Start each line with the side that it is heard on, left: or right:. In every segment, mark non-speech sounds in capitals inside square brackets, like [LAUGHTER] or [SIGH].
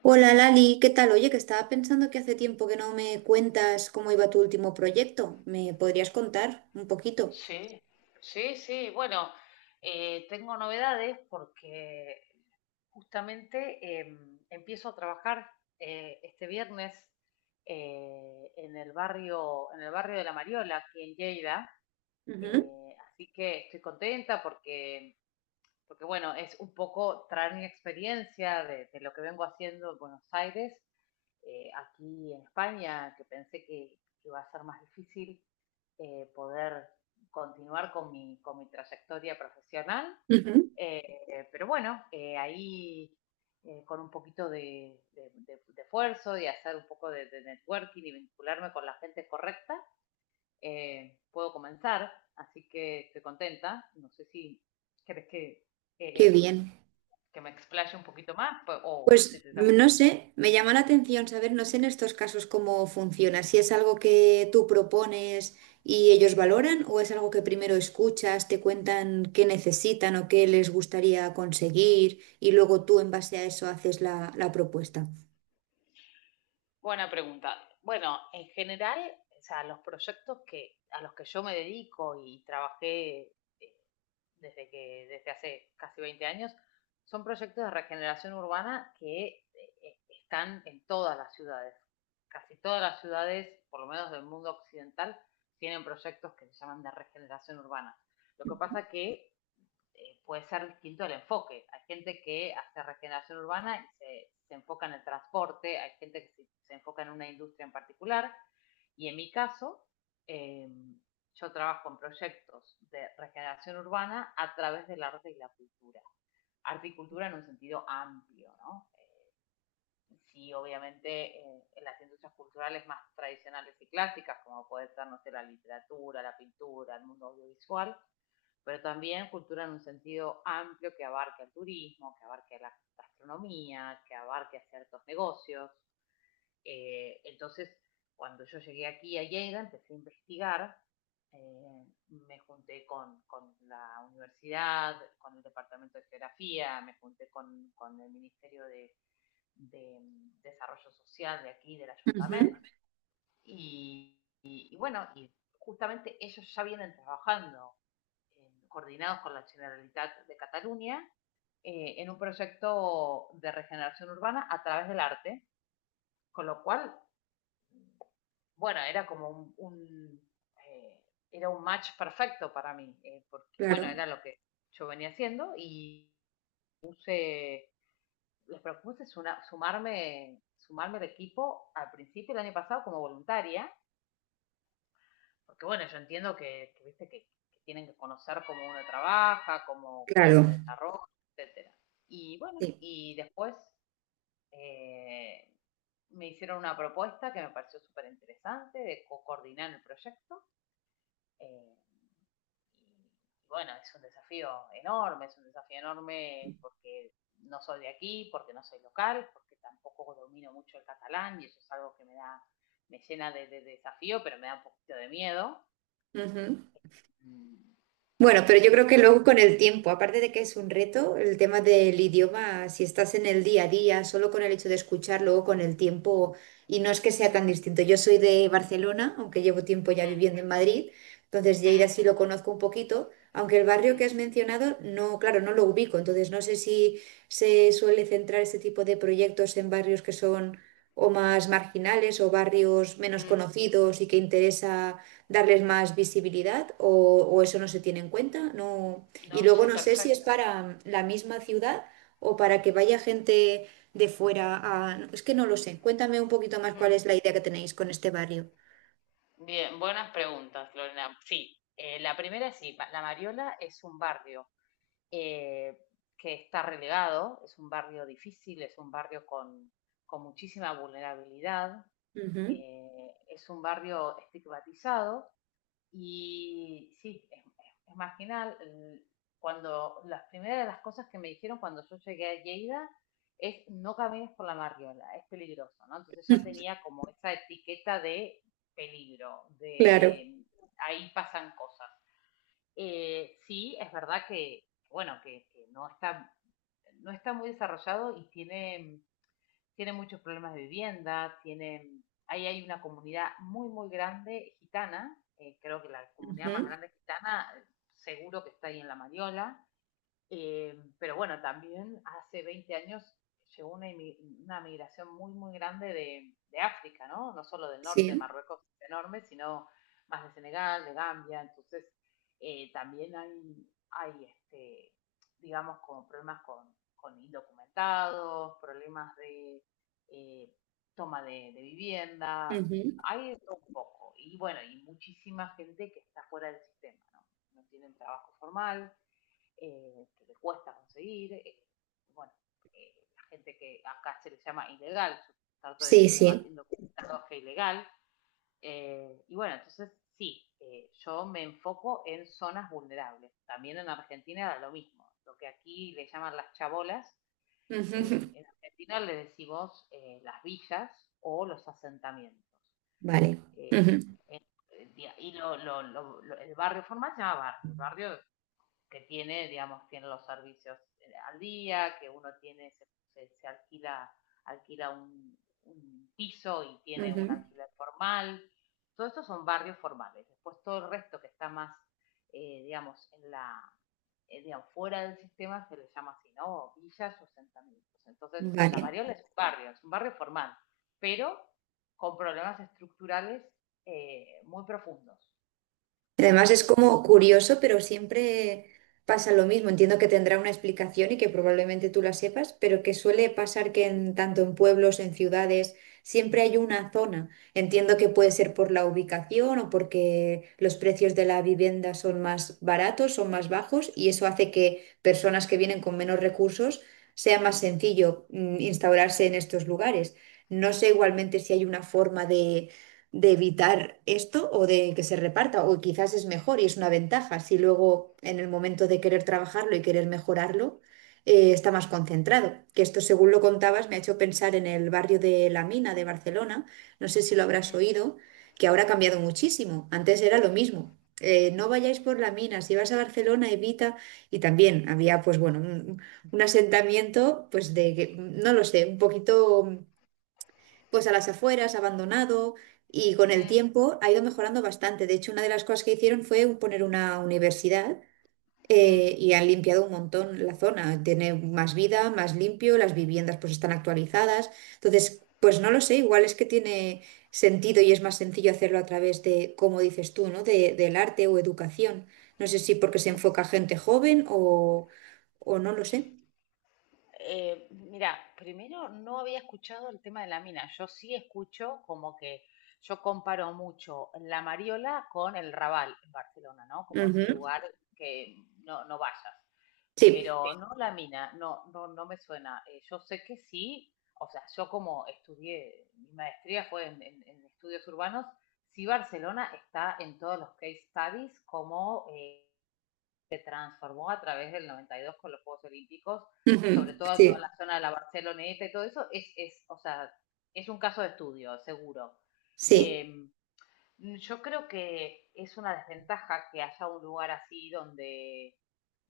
right: Hola Lali, ¿qué tal? Oye, que estaba pensando que hace tiempo que no me cuentas cómo iba tu último proyecto. ¿Me podrías contar un poquito?
left: Sí, sí, sí. Bueno, tengo novedades porque justamente empiezo a trabajar este viernes en el barrio de La Mariola, aquí en Lleida.
right: Ujú,
left: Así que estoy contenta porque, porque bueno, es un poco traer mi experiencia de lo que vengo haciendo en Buenos Aires, aquí en España, que pensé que iba a ser más difícil poder continuar con mi trayectoria profesional.
right: ujú.
left: Pero bueno, ahí, con un poquito de esfuerzo y hacer un poco de networking y vincularme con la gente correcta, puedo comenzar. Así que estoy contenta. No sé si querés
right: Qué
left: eh,
right: bien.
left: que me explaye un poquito más pues, o si
right: Pues
left: te hago.
right: no sé, me llama la atención saber, no sé en estos casos cómo funciona, si es algo que tú propones y ellos valoran o es algo que primero escuchas, te cuentan qué necesitan o qué les gustaría conseguir y luego tú en base a eso haces la propuesta.
left: Buena pregunta. Bueno, en general, o sea, los proyectos que, a los que yo me dedico y trabajé, eh, desde que, desde hace casi 20 años, son proyectos de regeneración urbana que están en todas las ciudades. Casi todas las ciudades, por lo menos del mundo occidental, tienen proyectos que se llaman de regeneración urbana. Lo que pasa que puede ser distinto el enfoque. Hay gente que hace regeneración urbana y se enfoca en el transporte, hay gente que se enfoca en una industria en particular. Y en mi caso, eh, yo trabajo en proyectos de regeneración urbana a través del arte y la cultura. Arte y cultura en un sentido amplio, ¿no? Sí, obviamente en las industrias culturales más tradicionales y clásicas, como puede ser, no sé, la literatura, la pintura, el mundo audiovisual, pero también cultura en un sentido amplio que abarque el turismo, que abarque la gastronomía, que abarque a ciertos negocios. Entonces, cuando yo llegué aquí a Lleida, empecé a investigar. Me junté con la universidad, con el Departamento de Geografía, me junté con el Ministerio de Desarrollo Social de aquí, del
right: Ujú,
left: Ayuntamiento, y, y bueno, y justamente ellos ya vienen trabajando coordinados con la Generalitat de Cataluña, en un proyecto de regeneración urbana a través del arte, con lo cual, bueno, era como un eh, era un match perfecto para mí, porque
right: claro,
left: bueno, era lo que yo venía haciendo y les propuse sumarme, sumarme al equipo al principio del año pasado como voluntaria, porque bueno, yo entiendo que, viste, que tienen que conocer cómo uno trabaja, cómo, cómo se
right: claro.
left: desarrolla, etcétera. Y bueno,
right: Sí.
left: y después eh, me hicieron una propuesta que me pareció súper interesante de coordinar el proyecto. eh, y bueno, es un desafío enorme, es un desafío enorme porque no soy de aquí, porque no soy local, porque tampoco domino mucho el catalán y eso es algo que me da, me llena de desafío, pero me da un poquito de miedo.
right: Ujú.
left: Mm,
right: Bueno, pero yo
left: eh,
right: creo que
left: pero
right: luego con el tiempo, aparte de que es un reto, el tema del idioma, si estás en el día a día, solo con el hecho de escuchar, luego con el tiempo, y no es que sea tan distinto. Yo soy de Barcelona, aunque llevo tiempo ya
left: Mm,
right: viviendo en Madrid, entonces
left: mm,
right: Lleida sí lo conozco un poquito, aunque el barrio
left: mm,
right: que has mencionado, no, claro, no lo ubico, entonces no sé si se suele centrar este tipo de proyectos en barrios que son o más marginales o barrios menos
left: mm.
right: conocidos y que interesa darles más visibilidad o eso no se tiene en cuenta. No. Y
left: No,
right: luego
left: sí,
right: no sé si es
left: perfecto.
right: para la misma ciudad o para que vaya gente de fuera a... Es que no lo sé. Cuéntame un poquito más cuál
left: Mm.
right: es la idea que tenéis con este barrio.
left: Bien, buenas preguntas, Lorena. Sí, la primera es sí. La Mariola es un barrio eh, que está relegado, es un barrio difícil, es un barrio con muchísima vulnerabilidad,
right: Ujú.
left: es un barrio estigmatizado y sí, es marginal. Cuando las primeras de las cosas que me dijeron cuando yo llegué a Lleida es no camines por la marriola, es peligroso, ¿no? Entonces ya
right: [LAUGHS]
left: tenía como esa etiqueta de peligro,
right: Claro.
left: de ahí pasan cosas. Sí, es verdad que, bueno, que no está, no está muy desarrollado y tienen muchos problemas de vivienda, tienen, ahí hay una comunidad muy, muy grande gitana, creo que la comunidad más
right: Ujú.
left: grande gitana seguro que está ahí en La Mariola. Pero bueno, también hace 20 años llegó una migración muy, muy grande de África, ¿no? No solo del norte de
right: Sí.
left: Marruecos, es enorme, sino más de Senegal, de Gambia. Entonces, también hay este, digamos, como problemas con indocumentados, problemas de eh, toma de vivienda.
right: Ujú.
left: Hay de todo un poco. Y bueno, y muchísima gente que está fuera del sistema, ¿no? No tienen trabajo formal que le cuesta conseguir. Bueno, la gente que acá se le llama ilegal, yo trato de
right: Sí,
left: decirle más
right: sí.
left: indocumentado que ilegal. Y bueno, entonces sí, yo me enfoco en zonas vulnerables. También en Argentina era lo mismo. Lo que aquí le llaman las chabolas,
right: [LAUGHS] Ujú.
left: en Argentina le decimos las villas o los asentamientos.
right: Vale.
left: Eh,
right: Ujú.
left: eh, el barrio formal se llama barrio, el barrio que tiene, digamos, tiene los servicios al día, que uno tiene, se, se alquila, alquila un piso y tiene un
right: Ujú.
left: alquiler formal. Todos estos son barrios formales. Después todo el resto que está más, digamos, en la, digamos, fuera del sistema se le llama así, ¿no? O villas o asentamientos. Entonces, la
right: Vale.
left: Variola es un barrio formal, pero con problemas estructurales muy profundos,
right: Y además
left: muy
right: es
left: profundos.
right: como curioso, pero siempre pasa lo mismo. Entiendo que tendrá una explicación y que probablemente tú la sepas, pero que suele pasar que en, tanto en pueblos, en ciudades, siempre hay una zona. Entiendo que puede ser por la ubicación o porque los precios de la vivienda son más baratos, son más bajos y eso hace que personas que vienen con menos recursos sea más sencillo instaurarse en estos lugares. No sé igualmente si hay una forma de evitar esto o de que se reparta, o quizás es mejor y es una ventaja si luego en el momento de querer trabajarlo y querer mejorarlo, está más concentrado. Que esto, según lo contabas, me ha hecho pensar en el barrio de La Mina de Barcelona, no sé si lo habrás oído, que ahora ha cambiado muchísimo, antes era lo mismo. No vayáis por la mina, si vas a Barcelona evita, y también había pues bueno un asentamiento pues de que no lo sé, un poquito pues a las afueras, abandonado, y con el tiempo ha ido mejorando bastante. De hecho, una de las cosas que hicieron fue poner una universidad,
left: Mm.
right: y han limpiado un montón la zona. Tiene más vida, más limpio, las viviendas pues están actualizadas. Entonces, pues no lo sé, igual es que tiene sentido y es más sencillo hacerlo a través de, como dices tú, ¿no? De, del arte o educación. No sé si porque se enfoca a gente joven o no lo sé.
left: Mira, primero no había escuchado el tema de la mina. Yo sí escucho como que yo comparo mucho la Mariola con el Raval en Barcelona, ¿no? Como ese
right: Ujú.
left: lugar que no, no vayas.
right: Sí,
left: Pero no la mina, no, no, no me suena. Yo sé que sí, o sea, yo como estudié, mi maestría fue en, en estudios urbanos. Sí, Barcelona está en todos los case studies como transformó a través del 92 con los Juegos Olímpicos, sobre
right: ujú.
left: todo
right: Sí,
left: toda la zona de la Barceloneta y todo eso, es, o sea, es un caso de estudio, seguro.
right: sí.
left: Eh, yo creo que es una desventaja que haya un lugar así donde,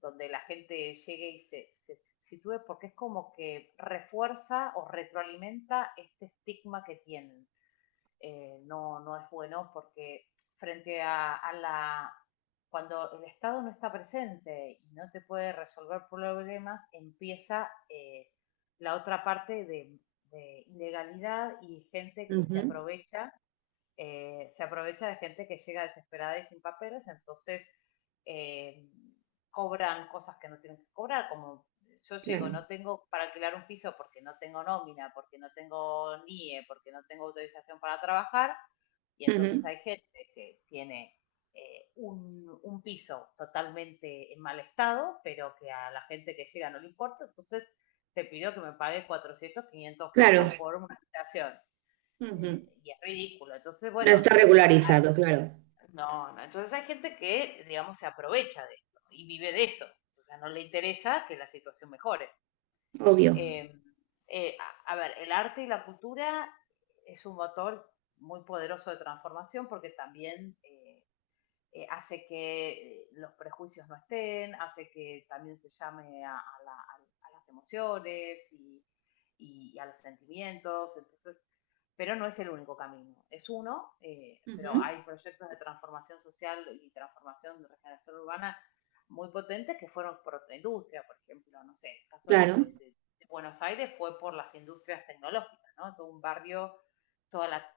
left: donde la gente llegue y se sitúe, porque es como que refuerza o retroalimenta este estigma que tienen. No, no es bueno porque frente a la... Cuando el Estado no está presente y no te puede resolver problemas, empieza la otra parte de ilegalidad y gente que se
right: Ujú.
left: aprovecha, se aprovecha de gente que llega desesperada y sin papeles. Entonces, eh, cobran cosas que no tienen que cobrar, como yo llego,
right: Claro.
left: no tengo para alquilar un piso porque no tengo nómina, porque no tengo NIE, porque no tengo autorización para trabajar, y entonces
right: Ujú,
left: hay gente que tiene un piso totalmente en mal estado, pero que a la gente que llega no le importa, entonces te pidió que me pague 400, 500
right: claro,
left: pesos por una habitación.
right: ujú.
left: Es ridículo. Entonces,
right: No
left: bueno,
right: está
left: digo,
right: regularizado, claro,
left: no, no. Entonces hay gente que, digamos, se aprovecha de esto y vive de eso. O sea, no le interesa que la situación mejore.
right: obvio,
left: Eh, eh, a ver, el arte y la cultura es un motor muy poderoso de transformación porque también hace que los prejuicios no estén, hace que también se llame a las emociones y a los sentimientos, entonces, pero no es el único camino, es uno. Pero
right: ujú,
left: hay proyectos de transformación social y transformación de regeneración urbana muy potentes que fueron por otra industria, por ejemplo, no sé, el caso
right: claro,
left: de Buenos Aires fue por las industrias tecnológicas, ¿no? Todo un barrio todas la,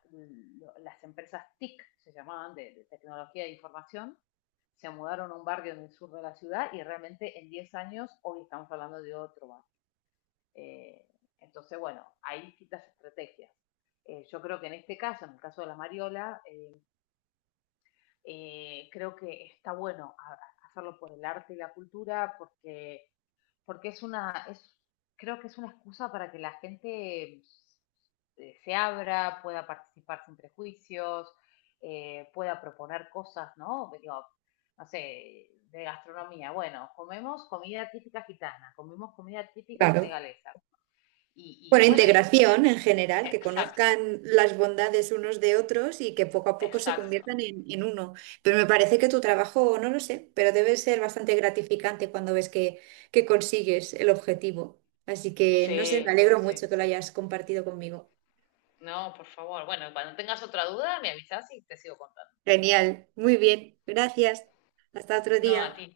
left: las empresas TIC, se llamaban, tecnología de información, se mudaron a un barrio en el sur de la ciudad y realmente en 10 años hoy estamos hablando de otro barrio. Eh, entonces, bueno, hay distintas estrategias. Yo creo que en este caso, en el caso de la Mariola, creo que está bueno a hacerlo por el arte y la cultura porque, porque es, creo que es una excusa para que la gente se abra, pueda participar sin prejuicios, pueda proponer cosas, ¿no? Digo, no sé, de gastronomía. Bueno, comemos comida típica gitana, comemos comida típica
right: claro.
left: senegalesa. Y,
right: Bueno,
left: y bueno, y, te-
right: integración en general, que
left: Exacto,
right: conozcan las bondades unos de otros y que poco a poco se
left: exacto.
right: conviertan en uno. Pero me parece que tu trabajo, no lo sé, pero debe ser bastante gratificante cuando ves que consigues el objetivo. Así que, no sé,
left: Sí,
right: me
left: sí,
right: alegro mucho
left: sí.
right: que lo hayas compartido conmigo.
left: No, por favor. Bueno, cuando tengas otra duda, me avisas y te sigo contando.
right: Genial, muy bien, gracias. Hasta otro
left: No, a
right: día.
left: ti.